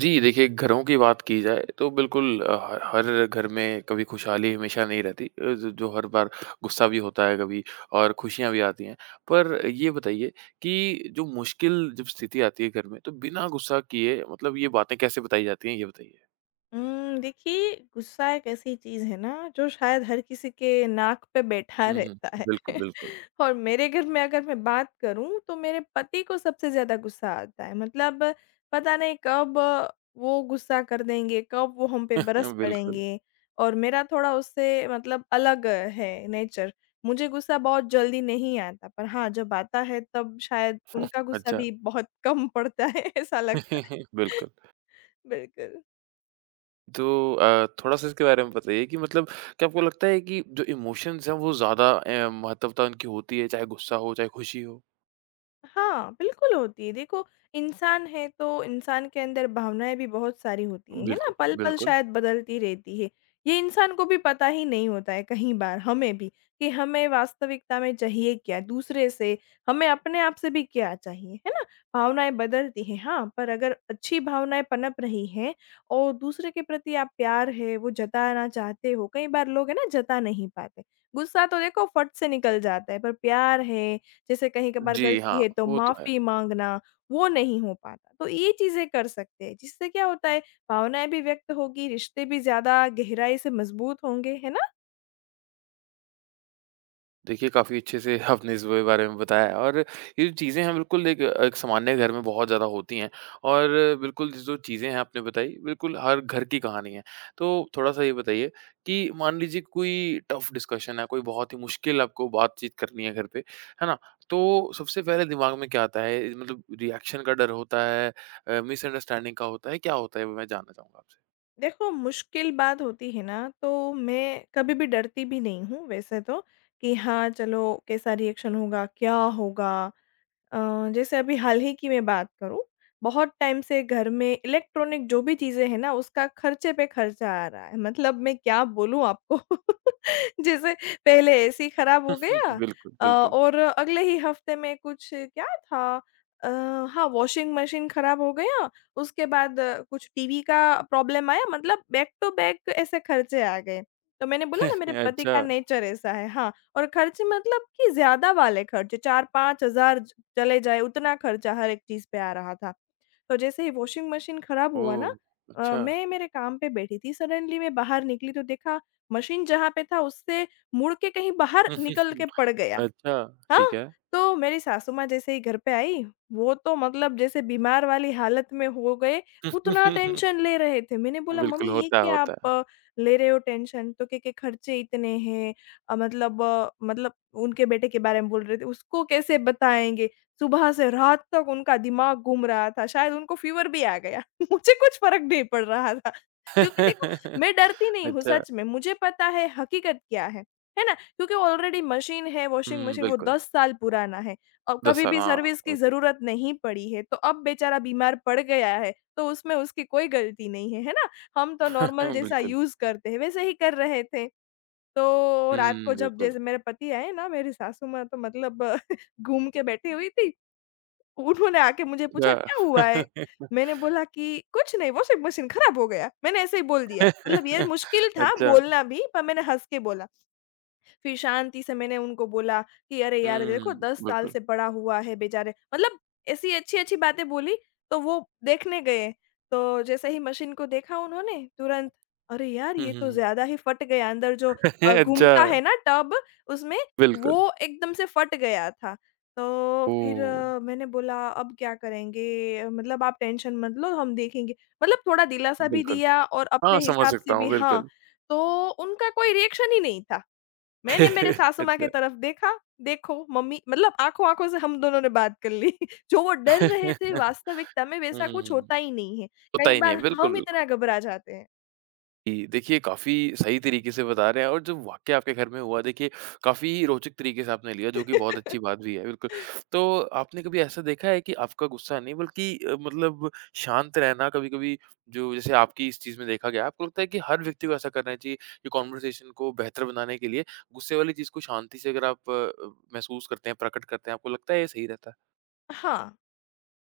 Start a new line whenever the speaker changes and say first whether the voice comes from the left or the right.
right: जी, देखिए घरों की बात की जाए तो बिल्कुल ह हर घर में कभी खुशहाली हमेशा नहीं रहती ज जो हर बार गुस्सा भी होता है कभी और खुशियाँ भी आती हैं। पर ये बताइए कि जो मुश्किल जब स्थिति आती है घर में तो बिना गुस्सा किए मतलब ये बातें कैसे बताई जाती हैं ये बताइए?
left: देखिए गुस्सा एक ऐसी चीज़ है ना जो शायद हर किसी के नाक पे बैठा
right: हुँ, हुँ।
left: रहता है
right: बिल्कुल, बिल्कुल।
left: और मेरे घर में अगर मैं बात करूँ तो मेरे पति को सबसे ज़्यादा गुस्सा आता है। मतलब पता नहीं कब वो गुस्सा कर देंगे, कब वो हम पे बरस
right: बिल्कुल।
left: पड़ेंगे और मेरा थोड़ा उससे मतलब अलग है नेचर। मुझे गुस्सा बहुत जल्दी नहीं आता, पर हाँ, जब आता है तब शायद उनका गुस्सा
right: अच्छा।
left: भी बहुत कम पड़ता है ऐसा लगता है।
right: बिल्कुल।
left: बिल्कुल।
right: तो थोड़ा-सा इसके बारे में बताइए कि मतलब क्या आपको लगता है कि जो इमोशंस हैं वो ज़्यादा महत्वता उनकी होती है चाहे गुस्सा हो, चाहे खुशी हो?
left: हाँ, बिल्कुल होती है। देखो, इंसान है तो इंसान के अंदर भावनाएँ भी बहुत सारी होती हैं, है ना?
right: बिल्कुल,
left: पल-पल
right: बिल्कुल।
left: शायद बदलती रहती है। ये इंसान को भी पता ही नहीं होता है कहीं बार हमें भी कि हमें वास्तविकता में चाहिए क्या? दूसरे से, हमें अपने आप से भी क्या चाहिए, है ना? भावनाएँ बदलती हैं, हाँ, पर अगर अच्छी भावनाएँ पनप रही हैं और दूसरे के प्रति आप प्यार है, वो जताना चाहते हो, कई बार लोग है ना जता नहीं पाते। गुस्सा तो देखो फट से निकल जाता है, पर प्यार है जैसे कहीं कभार
right: जी, हाँ,
left: गलती है तो
right: वो तो है।
left: माफ़ी माँगना, वो नहीं हो पाता। तो ये चीज़ें कर सकते हैं, जिससे क्या होता है भावनाएँ भी व्यक्त होगी, रिश्ते भी ज़्यादा गहराई से मज़बूत होंगे, है ना?
right: देखिए, काफ़ी अच्छे से आपने इस ब बारे में बताया है, और ये जो चीज़ें हैं, बिल्कुल एक एक सामान्य घर में बहुत ज़्यादा होती हैं और बिल्कुल जो चीज़ें हैं आपने बताई, बिल्कुल हर घर की कहानी है। तो थोड़ा-सा ये बताइए कि मान लीजिए कोई टफ़ डिस्कशन है, कोई बहुत ही मुश्किल आपको बातचीत करनी है घर पे, है ना? तो सबसे पहले दिमाग में क्या आता है? मतलब रिएक्शन का डर होता है मिसअंडरस्टैंडिंग का होता है, क्या होता है? वो मैं जानना चाहूँगा आपसे।
left: देखो मुश्किल बात होती है ना, तो मैं कभी भी डरती भी नहीं हूँ वैसे तो, कि हाँ, चलो कैसा रिएक्शन होगा, क्या होगा? अ, जैसे अभी हाल ही की मैं बात करूँ, बहुत टाइम से घर में इलेक्ट्रॉनिक जो भी चीज़ें हैं ना, उसका खर्चे पे खर्चा आ रहा है। मतलब मैं क्या बोलूँ आपको? जैसे पहले एसी खराब हो गया
right: बिल्कुल, बिल्कुल।
left: और अगले ही हफ्ते में कुछ क्या था अ, हाँ, वॉशिंग मशीन खराब हो गया, उसके बाद कुछ टीवी का प्रॉब्लम आया, मतलब बैक टू बैक ऐसे खर्चे आ गए। तो मैंने बोला ना मेरे पति का
right: अच्छा।
left: नेचर ऐसा है, हाँ, और खर्चे मतलब कि ज़्यादा वाले खर्चे 4-5 हज़ार चले जाए उतना खर्चा हर एक चीज़ पे आ रहा था। तो जैसे ही वॉशिंग मशीन खराब हुआ ना
right: ओह! अच्छा।
left: मैं मेरे काम पे बैठी थी सडनली मैं बाहर निकली तो देखा मशीन जहाँ पे था उससे मुड़ के कहीं बाहर
right: हुँ, हुँ,
left: निकल
right: हुँ।
left: के पड़ गया।
right: अच्छा, ठीक
left: हाँ,
right: है।
left: तो मेरी सासू माँ जैसे ही घर पे आई, वो तो मतलब जैसे बीमार वाली हालत में हो गए, उतना टेंशन ले रहे थे। मैंने बोला,
right: बिल्कुल,
left: "मम्मी ये
right: होता है,
left: क्या आप
right: होता
left: ले रहे हो टेंशन?" तो कहे के खर्चे इतने हैं मतलब उनके बेटे के बारे में बोल रहे थे, "उसको कैसे बताएँगे?" सुबह से रात तक उनका दिमाग घूम रहा था, शायद उनको फ़ीवर भी आ गया। मुझे कुछ फ़र्क नहीं पड़ रहा था, क्योंकि देखो
right: है।
left: मैं डरती नहीं हूँ
right: अच्छा,
left: सच में, मुझे पता है हकीकत क्या है ना? क्योंकि ऑलरेडी मशीन है, वॉशिंग
right: हुँ,
left: मशीन वो
right: बिल्कुल।
left: 10 साल पुराना है और
right: 10
left: कभी
right: साल
left: भी
right: हाँ,
left: सर्विस की
right: बिल्कुल।
left: ज़रूरत नहीं पड़ी है, तो अब बेचारा बीमार पड़ गया है, तो उसमें उसकी कोई गलती नहीं है, है ना? हम तो नॉर्मल जैसा
right: बिल्कुल।
left: यूज़ करते हैं, वैसे ही कर रहे थे। तो रात
right: हुँ,
left: को जब
right: बिल्कुल।
left: जैसे मेरे पति आए ना, मेरी सासू माँ तो मतलब घूम के बैठी हुई थी। उन्होंने आके मुझे पूछा, "क्या हुआ है?"
right: अच्छा।
left: मैंने बोला कि, "कुछ नहीं, वॉशिंग मशीन खराब हो गया।" मैंने ऐसे ही बोल दिया। मतलब ये मुश्किल था
right: अच्छा,
left: बोलना भी, पर मैंने हँस के बोला। फिर शांति से मैंने उनको बोला कि अरे यार देखो
right: हुँ,
left: 10 साल
right: बिल्कुल।
left: से बड़ा हुआ है बेचारे, मतलब ऐसी अच्छी-अच्छी बातें बोली, तो वो देखने गए, तो जैसे ही मशीन को देखा उन्होंने तुरंत, अरे यार
right: हुँ,
left: ये
right: हुँ,
left: तो
right: हुँ।
left: ज़्यादा ही फट गया अंदर जो
right: अच्छा,
left: घूमता है ना टब उसमें
right: बिल्कुल।
left: वो एकदम से फट गया था। तो फिर
right: ओह!
left: मैंने बोला अब क्या करेंगे? मतलब आप टेंशन मत लो हम देखेंगे, मतलब थोड़ा दिलासा भी
right: बिल्कुल।
left: दिया और अपने
right: हाँ, समझ
left: हिसाब से
right: सकता
left: भी
right: हूँ,
left: हाँ,
right: बिल्कुल।
left: तो उनका कोई रिएक्शन ही नहीं था। मैंने मेरे सासू माँ की तरफ देखा, देखो मम्मी मतलब आँखों-आँखों से हम दोनों ने बात कर ली। जो वो डर
right: अच्छा।
left: रहे थे वास्तविकता में
right: हुँ,
left: वैसा
right: हुँ,
left: कुछ
right: हुँ।
left: होता ही नहीं है।
right: होता
left: कई
right: ही नहीं है,
left: बार
right: बिल्कुल,
left: हम इतना
right: बिल्कुल।
left: घबरा जाते हैं।
right: जी, देखिए काफ़ी सही तरीके से बता रहे हैं और जो वाक़या आपके घर में हुआ देखिए काफ़ी रोचक तरीके से आपने लिया जो कि बहुत अच्छी बात भी है, बिल्कुल। तो आपने कभी ऐसा देखा है कि आपका गुस्सा नहीं बल्कि मतलब शांत रहना कभी-कभी जो जैसे आपकी इस चीज़ में देखा गया, आपको लगता है कि हर व्यक्ति को ऐसा करना चाहिए कि कन्वर्सेशन को बेहतर बनाने के लिए गुस्से वाली चीज़ को शांति से अगर आप महसूस करते हैं, प्रकट करते हैं, आपको लगता है ये सही रहता है?
left: हाँ।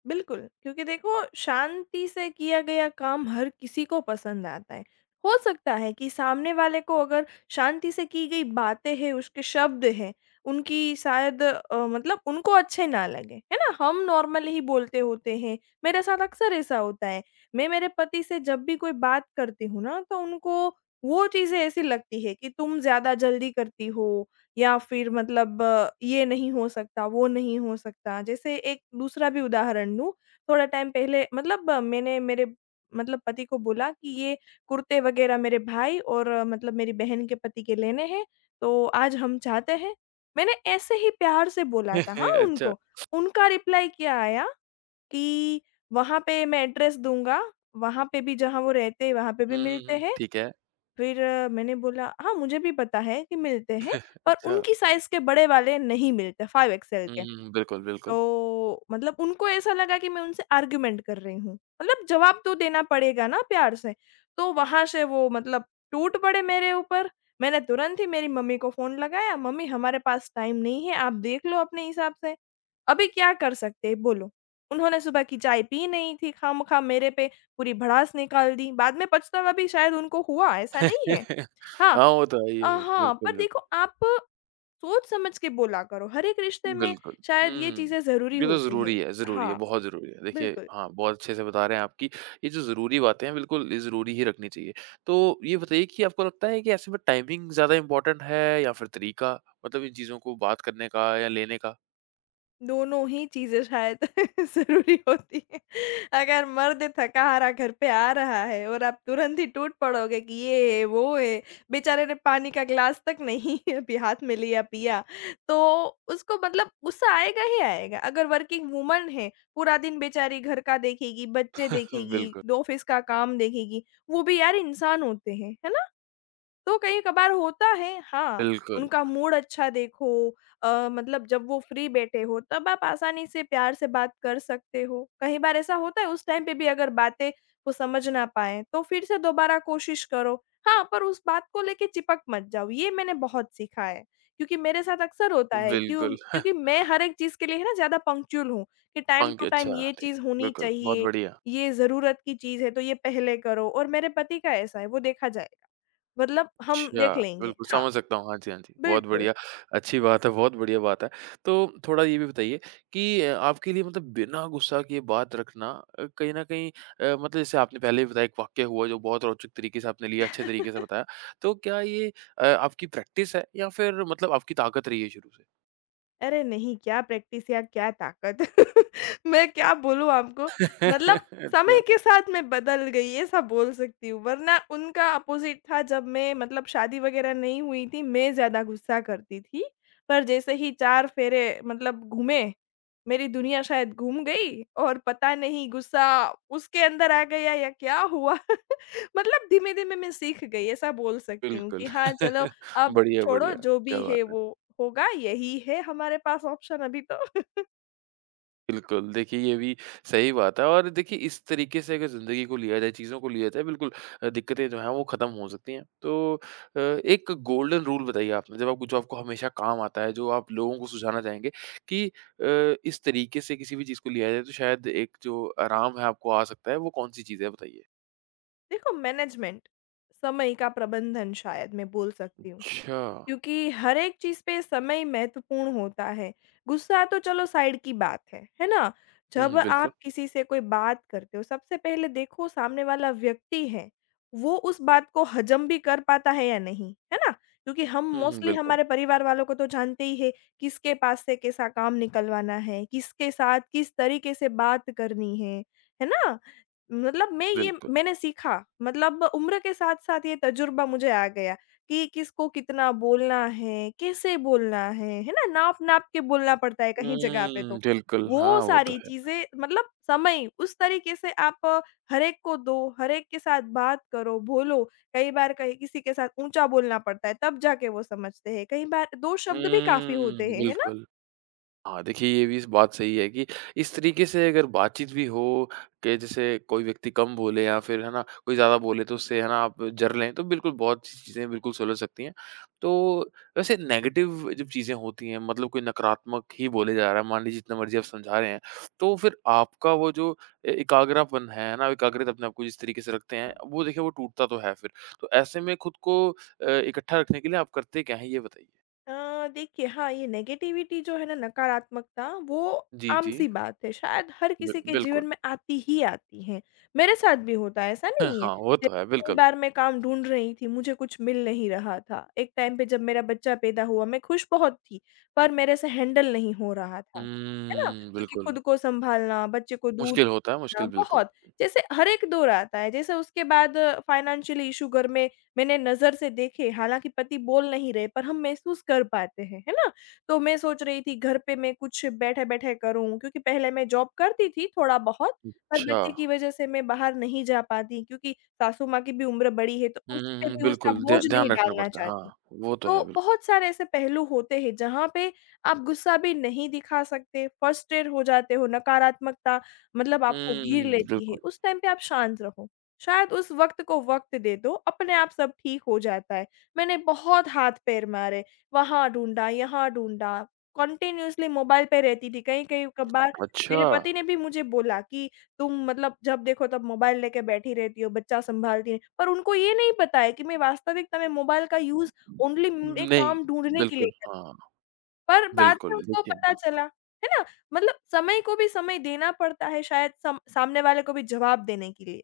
left: बिल्कुल, क्योंकि देखो शांति से किया गया काम हर किसी को पसंद आता है। हो सकता है कि सामने वाले को अगर शांति से की गई बातें हैं, उसके शब्द हैं, उनकी शायद मतलब उनको अच्छे ना लगे, है ना? हम नॉर्मल ही बोलते होते हैं, मेरे साथ अक्सर ऐसा होता है। मैं मेरे पति से जब भी कोई बात करती हूँ ना, तो उनको वो चीज़ें ऐसी लगती है कि तुम ज़्यादा जल्दी करती हो या फिर मतलब ये नहीं हो सकता, वो नहीं हो सकता। जैसे एक दूसरा भी उदाहरण दूँ, थोड़ा टाइम पहले मतलब मैंने मेरे मतलब पति को बोला कि ये कुर्ते वगैरह मेरे भाई और मतलब मेरी बहन के पति के लेने हैं, तो आज हम चाहते हैं। मैंने ऐसे ही प्यार से बोला था हाँ,
right: अच्छा।
left: उनको। उनका रिप्लाई क्या आया कि वहाँ पे मैं एड्रेस दूँगा, वहाँ पे भी जहाँ वो रहते हैं, वहाँ पे भी
right: हुँ, हुँ,
left: मिलते
right: हुँ।
left: हैं
right: ठीक है।
left: फिर मैंने बोला, "हाँ, मुझे भी पता है कि मिलते हैं, पर
right: अच्छा।
left: उनकी साइज़ के बड़े वाले नहीं मिलते 5 एक्सेल
right: हुँ,
left: के।"
right: हुँ, बिल्कुल, बिल्कुल।
left: तो मतलब उनको ऐसा लगा कि मैं उनसे आर्ग्यूमेंट कर रही हूँ। मतलब जवाब तो देना पड़ेगा ना प्यार से। तो वहाँ से वो मतलब टूट पड़े मेरे ऊपर। मैंने तुरंत ही मेरी मम्मी को फ़ोन लगाया, "मम्मी, हमारे पास टाइम नहीं है, आप देख लो अपने हिसाब से। अभी क्या कर सकते हैं, बोलो?" उन्होंने सुबह की चाय पी नहीं थी, खामख़ा मेरे पे पूरी भड़ास निकाल दी। बाद में पछतावा भी शायद उनको हुआ, ऐसा नहीं है। हाँ
right: हाँ, वो तो है ही है फिर।
left: हाँ, पर
right: बिल्कुल,
left: देखो
right: बिल्कुल।
left: आप सोच समझ के बोला करो, हर एक रिश्ते में
right: बिल्कुल।
left: शायद ये
right: हुँ।
left: चीज़ें ज़रूरी
right: ये तो
left: होती हैं।
right: ज़रूरी है,
left: हाँ,
right: बहुत ज़रूरी है। देखिए
left: बिल्कुल।
right: हाँ, बहुत अच्छे से बता रहे हैं आपकी ये जो ज़रूरी बातें हैं, बिल्कुल ये ज़रूरी ही रखनी चाहिए। तो ये बताइए कि आपको लगता है कि ऐसे में टाइमिंग ज़्यादा इम्पोर्टेंट है या फिर तरीका? मतलब इन चीज़ों को बात करने का या लेने का?
left: दोनों ही चीज़ें शायद ज़रूरी होती हैं। अगर मर्द थका-हारा घर पे आ रहा है और आप तुरंत ही टूट पड़ोगे कि ये है, वो है, बेचारे ने पानी का ग्लास तक नहीं अभी हाथ में लिया, पिया, तो उसको मतलब गुस्सा आएगा ही आएगा। अगर वर्किंग वुमन है, पूरा दिन बेचारी घर का देखेगी, बच्चे देखेगी,
right: बिल्कुल,
left: ऑफ़िस का काम देखेगी, वो भी यार इंसान होते हैं, है ना? तो कहीं-कभार होता है हाँ,
right: बिल्कुल,
left: उनका मूड अच्छा देखो मतलब जब वो फ्री बैठे हो तब आप आसानी से प्यार से बात कर सकते हो। कई बार ऐसा होता है उस टाइम पे भी अगर बातें वो समझ ना पाएँ, तो फिर से दोबारा कोशिश करो। हाँ, पर उस बात को लेके चिपक मत जाओ, ये मैंने बहुत सीखा है। क्योंकि मेरे साथ अक्सर होता है क्यों
right: बिल्कुल।
left: क्योंकि मैं हर एक चीज़ के लिए है ना ज़्यादा पंक्चुअल हूँ, कि टाइम
right: पंख
left: टू टाइम
right: अच्छा,
left: ये
right: ठीक।
left: चीज़ होनी
right: बिल्कुल, बहुत
left: चाहिए,
right: बढ़िया।
left: ये ज़रूरत की चीज़ है तो ये पहले करो और मेरे पति का ऐसा है, वो देखा जाएगा। मतलब हम
right: अच्छा,
left: देख लेंगे।
right: बिल्कुल
left: हाँ,
right: समझ सकता हूँ। हाँ जी, हाँ जी। बहुत
left: बिल्कुल।
right: बढ़िया, अच्छी बात है, बहुत बढ़िया बात है। तो थोड़ा ये भी बताइए कि आपके लिए मतलब बिना गुस्सा किए बात रखना कहीं न कहीं मतलब जैसे आपने पहले भी बताया एक वाक़या हुआ जो बहुत रोचक तरीके से आपने लिया, अच्छे तरीके से बताया। तो क्या ये आपकी प्रैक्टिस है या फिर मतलब आपकी ताकत रही है शुरू से?
left: अरे नहीं, क्या प्रैक्टिस या क्या ताकत! मैं क्या बोलूँ आपको, मतलब समय
right: अच्छा,
left: के साथ मैं बदल गई, ऐसा बोल सकती हूँ। वरना उनका अपोज़िट था, जब मैं मतलब शादी वगैरह नहीं हुई थी, मैं ज़्यादा गुस्सा करती थी। पर जैसे ही 4 फेरे मतलब घूमे, मेरी दुनिया शायद घूम गई और पता नहीं गुस्सा उसके अंदर आ गया या क्या हुआ? मतलब धीमे-धीमे मैं सीख गई, ऐसा बोल सकती हूँ
right: बिल्कुल।
left: कि हाँ, चलो अब
right: बढ़िया,
left: छोड़ो
right: बढ़िया।
left: जो
right: क्या
left: भी
right: बात
left: है
right: है।
left: वो होगा, यही है हमारे पास ऑप्शन अभी तो।
right: बिल्कुल, देखिए ये भी सही बात है और देखिए इस तरीके से अगर ज़िंदगी को लिया जाए, चीज़ों को लिया जाए बिल्कुल दिक्कतें जो हैं वो ख़त्म हो सकती हैं। तो एक गोल्डन रूल बताइए आपने जब आपको जो आपको हमेशा काम आता है, जो आप लोगों को सुझाना चाहेंगे कि इस तरीके से किसी भी चीज़ को लिया जाए तो शायद एक जो आराम है आपको आ सकता है, वो कौन-सी चीज़ है बताइए?
left: देखो मैनेजमेंट, समय का प्रबंधन शायद मैं बोल सकती हूँ।
right: अच्छा।
left: क्योंकि हर एक चीज़ पे समय महत्वपूर्ण होता है। गुस्सा तो चलो साइड की बात है ना? जब
right: हुँ, बिल्कुल।
left: आप किसी से कोई बात करते हो, सबसे पहले देखो सामने वाला व्यक्ति है, वो उस बात को हज़म भी कर पाता है या नहीं, है ना? क्योंकि हम
right: हुँ, हुँ,
left: मोस्टली
right: बिल्कुल,
left: हमारे परिवार वालों को तो जानते ही हैं, किसके पास से कैसा काम निकलवाना है, किसके साथ किस तरीके से बात करनी है ना? मतलब मैं ये
right: बिल्कुल।
left: मैंने सीखा, मतलब उम्र के साथ-साथ ये तजुर्बा मुझे आ गया। कि किसको कितना बोलना है, कैसे बोलना है ना? नाप-नाप के बोलना पड़ता है कहीं जगह पे
right: हुँ,
left: तो।
right: बिल्कुल।
left: वो
right: हाँ, वो तो
left: सारी
right: है।
left: चीज़ें मतलब समय उस तरीके से आप हर एक को दो, हर एक के साथ बात करो, बोलो। कई बार कहीं किसी के साथ ऊँचा बोलना पड़ता है, तब जाके वो समझते हैं। कई बार 2 शब्द भी काफ़ी होते
right: हुँ,
left: हैं, है ना?
right: बिल्कुल। हाँ, देखिए ये भी इस बात सही है कि इस तरीके से अगर बातचीत भी हो कि जैसे कोई व्यक्ति कम बोले या फिर है ना कोई ज़्यादा बोले तो उससे है ना आप जर लें तो बिल्कुल बहुत सी चीज़ें बिल्कुल सुलझ सकती हैं। तो वैसे नेगेटिव जब चीज़ें होती हैं मतलब कोई नकारात्मक ही बोले जा रहा है मान लीजिए जितना मर्ज़ी आप समझा रहे हैं, तो फिर आपका वो जो ए एकाग्रपन है ना, एकाग्रता अपने आप को जिस तरीके से रखते हैं वो देखिए वो टूटता तो है फिर। तो ऐसे में खुद को इकट्ठा रखने के लिए आप करते क्या हैं? ये बताइए?
left: देखिए हाँ, ये नेगेटिविटी जो है ना नकारात्मकता वो
right: जी, जी।
left: आम-सी बात है, शायद हर
right: बि
left: किसी के
right: बिल्कुल।
left: जीवन में आती ही आती है। मेरे साथ भी होता है, ऐसा
right: हाँ,
left: नहीं है।
right: हाँ, वो
left: जैसे
right: तो है,
left: कई
right: बिल्कुल।
left: बार मैं काम ढूँढ रही थी, मुझे कुछ मिल नहीं रहा था। एक टाइम पे जब मेरा बच्चा पैदा हुआ, मैं खुश बहुत थी, पर मेरे से हैंडल नहीं हो रहा था, है ना?
right: हुँ,
left: क्योंकि
right: बिल्कुल,
left: खुद को सँभालना, बच्चे को दूध
right: मुश्किल होता है,
left: पिलाना
right: मुश्किल बिल्कुल।
left: बहुत जैसे हर एक दौर आता है। जैसे उसके बाद फाइनेंशियल इश्यू घर में मैंने नज़र से देखे, हालाँकि पति बोल नहीं रहे, पर हम महसूस कर पाते हैं, है ना? तो मैं सोच रही थी घर पे मैं कुछ बैठे-बैठे करूँ क्योंकि पहले मैं जॉब करती थी थोड़ा-बहुत, पर
right: अच्छा।
left: बच्चे की वजह से मैं बाहर नहीं जा पाती क्योंकि सासू माँ की भी उम्र बड़ी है, तो
right: हुँ,
left: उस
right: हुँ,
left: पे
right: हुँ,
left: भी उसका
right: बिल्कुल, ध्या
left: बोझ
right: ध्यान
left: नहीं
right: रखना
left: डालना
right: पड़ता है,
left: चाहती।
right: हाँ, वो तो है,
left: तो
right: बिल
left: बहुत सारे ऐसे पहलू होते हैं जहाँ पे आप गुस्सा भी नहीं दिखा सकते, फ़्रस्ट्रेट हो जाते हो, नकारात्मकता मतलब आपको घिर
right: हुँ,
left: लेती है,
right: बिल्कुल,
left: उस टाइम पे आप शांत रहो। शायद उस वक़्त को वक़्त दे दो, अपने आप सब ठीक हो जाता है। मैंने बहुत हाथ-पैर मारे, वहाँ ढूँढा, यहाँ ढूँढा, कंटीन्यूअसली मोबाइल पे रहती थी, कहीं-कहीं कभार
right: अच्छा।
left: मेरे पति ने भी मुझे बोला कि तुम मतलब जब देखो तब मोबाइल लेके बैठी रहती हो, बच्चा सँभालती है। पर उनको ये नहीं पता है कि मैं वास्तविकता में मोबाइल का यूज़ ओनली एक
right: नहीं,
left: काम ढूँढने के
right: बिल्कुल,
left: लिए है,
right: हाँ,
left: पर बाद में
right: बिल्कुल,
left: उनको
right: देखिए
left: पता चला, है ना? मतलब समय को भी समय देना पड़ता है शायद सम सामने वाले को भी जवाब देने के लिए।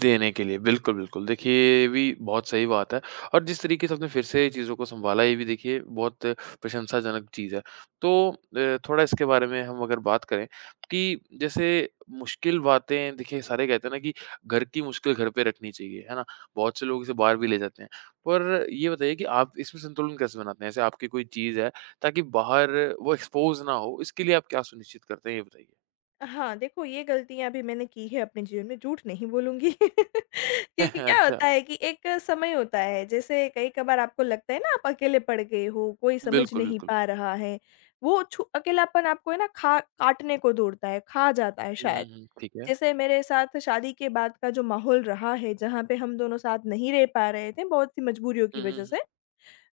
right: देने के लिए, बिल्कुल, बिल्कुल। देखिए ये भी बहुत सही बात है और जिस तरीके से आपने फिर से चीज़ों को सँभाला ये भी देखिए बहुत प्रशंसाजनक चीज़ है। तो थोड़ा इसके बारे में हम अगर बात करें कि जैसे मुश्किल बातें देखिए सारे कहते हैं ना कि घर की मुश्किल घर पे रखनी चाहिए, है ना? बहुत से लोग इसे बाहर भी ले जाते हैं। पर ये बताइए कि आप इसमें संतुलन कैसे बनाते हैं? ऐसे आपकी कोई चीज़ है ताकि बाहर वो एक्सपोज़ ना हो, इसके लिए आप क्या सुनिश्चित करते हैं ये बताइए?
left: हाँ, देखो ये गलतियाँ भी मैंने की है अपने जीवन में, झूठ नहीं बोलूँगी। क्योंकि क्या
right: अच्छा,
left: होता है कि एक समय होता है, जैसे कई-कभार आपको लगता है ना आप अकेले पड़ गए हो, कोई समझ
right: बिल्कुल,
left: नहीं
right: बिल्कुल।
left: पा रहा है। वो छु अकेलापन आपको है ना खा काटने को दौड़ता है, खा जाता है
right: हुँ, हुँ,
left: शायद।
right: हुँ। ठीक है।
left: जैसे मेरे साथ शादी के बाद का जो माहौल रहा है, जहाँ पे हम दोनों साथ नहीं रह पा रहे थे बहुत सी मजबूरियों की
right: हुँ, हुँ,
left: वजह
right: हुँ।
left: से।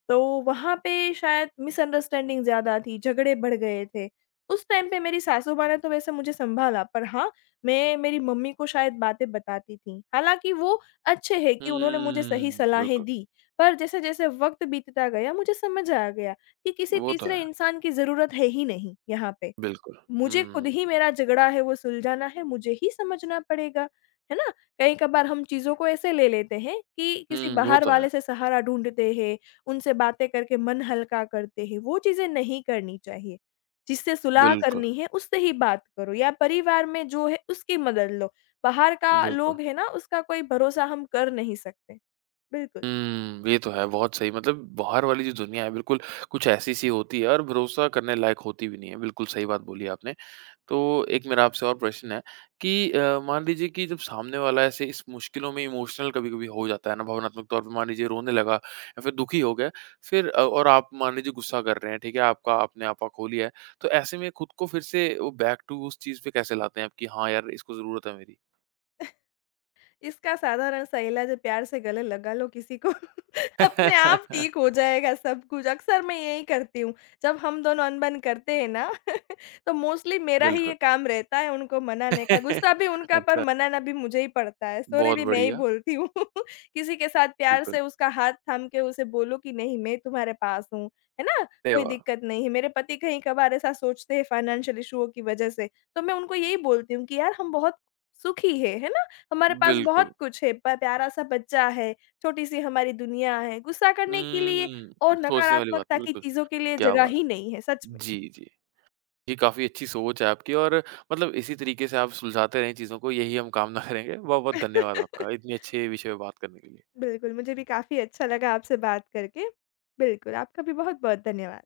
left: तो वहाँ पे शायद मिसअंडरस्टैंडिंग ज़्यादा थी, झगड़े बढ़ गए थे। उस टाइम पे मेरी सासूमाँ ने तो वैसे मुझे सँभाला, पर हाँ, मैं मेरी मम्मी को शायद बातें बताती थी। हालाँकि वो अच्छे है कि उन्होंने मुझे सही
right: हुँ,
left: सलाहें
right: बिल्कुल,
left: दी, पर जैसे-जैसे वक़्त बीतता गया, मुझे समझ आ गया कि किसी
right: वो तो है,
left: तीसरे इंसान की ज़रूरत है ही नहीं यहाँ पे।
right: बिल्कुल।
left: मुझे खुद
right: हुँ,
left: ही मेरा झगड़ा है वो सुलझाना है, मुझे ही समझना पड़ेगा, है ना? कहीं-कभार हम चीज़ों को ऐसे ले लेते हैं कि किसी
right: हुँ, वो
left: बाहर
right: तो है,
left: वाले से सहारा ढूँढते हैं, उनसे बातें करके मन हल्का करते हैं, वो चीज़ें नहीं करनी चाहिए। जिससे सुलह
right: बिल्कुल,
left: करनी है उससे ही बात करो या परिवार में जो है उसकी मदद लो। बाहर का
right: बिल्कुल।
left: लोग है ना उसका कोई भरोसा हम कर नहीं सकते। बिल्कुल,
right: हुँ, ये तो है, बहुत सही मतलब बाहर वाली जो दुनिया है बिल्कुल कुछ ऐसी-सी होती है और भरोसा करने लायक होती भी नहीं है, बिल्कुल सही बात बोली आपने। तो एक मेरा आपसे और प्रश्न है कि मान लीजिए कि जब सामने वाला ऐसे इस मुश्किलों में इमोशनल कभी-कभी हो जाता है ना, भावनात्मक तौर पे मान लीजिए रोने लगा या फिर दुखी हो गया, फिर और आप मान लीजिए गुस्सा कर रहे हैं, ठीक है? आपका आपने आपा खो लिया है, तो ऐसे में खुद को फिर से वो बैक टू उस चीज़ पे कैसे लाते हैं आप कि हाँ यार, इसको ज़रूरत है मेरी?
left: इसका साधारण सा इलाज है प्यार से गले लगा लो किसी को। अपने आप ठीक हो जाएगा सब कुछ। अक्सर मैं यही करती हूँ। जब हम दोनों अनबन करते हैं ना तो मोस्टली मेरा ही
right: बिल्कुल।
left: ये काम रहता है उनको मनाने का। गुस्सा भी उनका पर
right: अच्छा,
left: मनाना भी मुझे ही पड़ता है। सॉरी
right: बहुत
left: भी मैं ही
right: बढ़िया,
left: बोलती हूँ। किसी के साथ प्यार
right: बिल्कुल।
left: से उसका हाथ थाम के उसे बोलो कि नहीं मैं तुम्हारे पास हूँ। है ना?
right: अरे
left: कोई
right: वाह!
left: दिक्कत नहीं है। मेरे पति कहीं-कभार ऐसा सोचते हैं फाइनेंशियल इश्यूओं की वजह से। तो मैं उनको यही बोलती हूँ कि यार हम बहुत सुखी हैं। है ना? हमारे पास बहुत
right: बिल्कुल।
left: कुछ है। प प्यारा सा बच्चा है। छोटी-सी हमारी दुनिया है, गुस्सा करने के लिए
right: हुँ,
left: और
right: सोचने वाली बात है,
left: नकारात्मकता की
right: बिल्कुल।
left: चीज़ों के लिए
right: क्या
left: जगह
right: बात!
left: ही नहीं है, सच में।
right: जी, जी। ये काफ़ी अच्छी सोच है आपकी और मतलब इसी तरीके से आप सुलझाते रहें चीज़ों को, यही हम कामना करेंगे। बहुत-बहुत धन्यवाद आपका, इतने अच्छे विषय पे बात करने के लिए।
left: बिल्कुल, मुझे भी काफ़ी अच्छा लगा आपसे बात करके। बिल्कुल, आपका भी बहुत-बहुत धन्यवाद।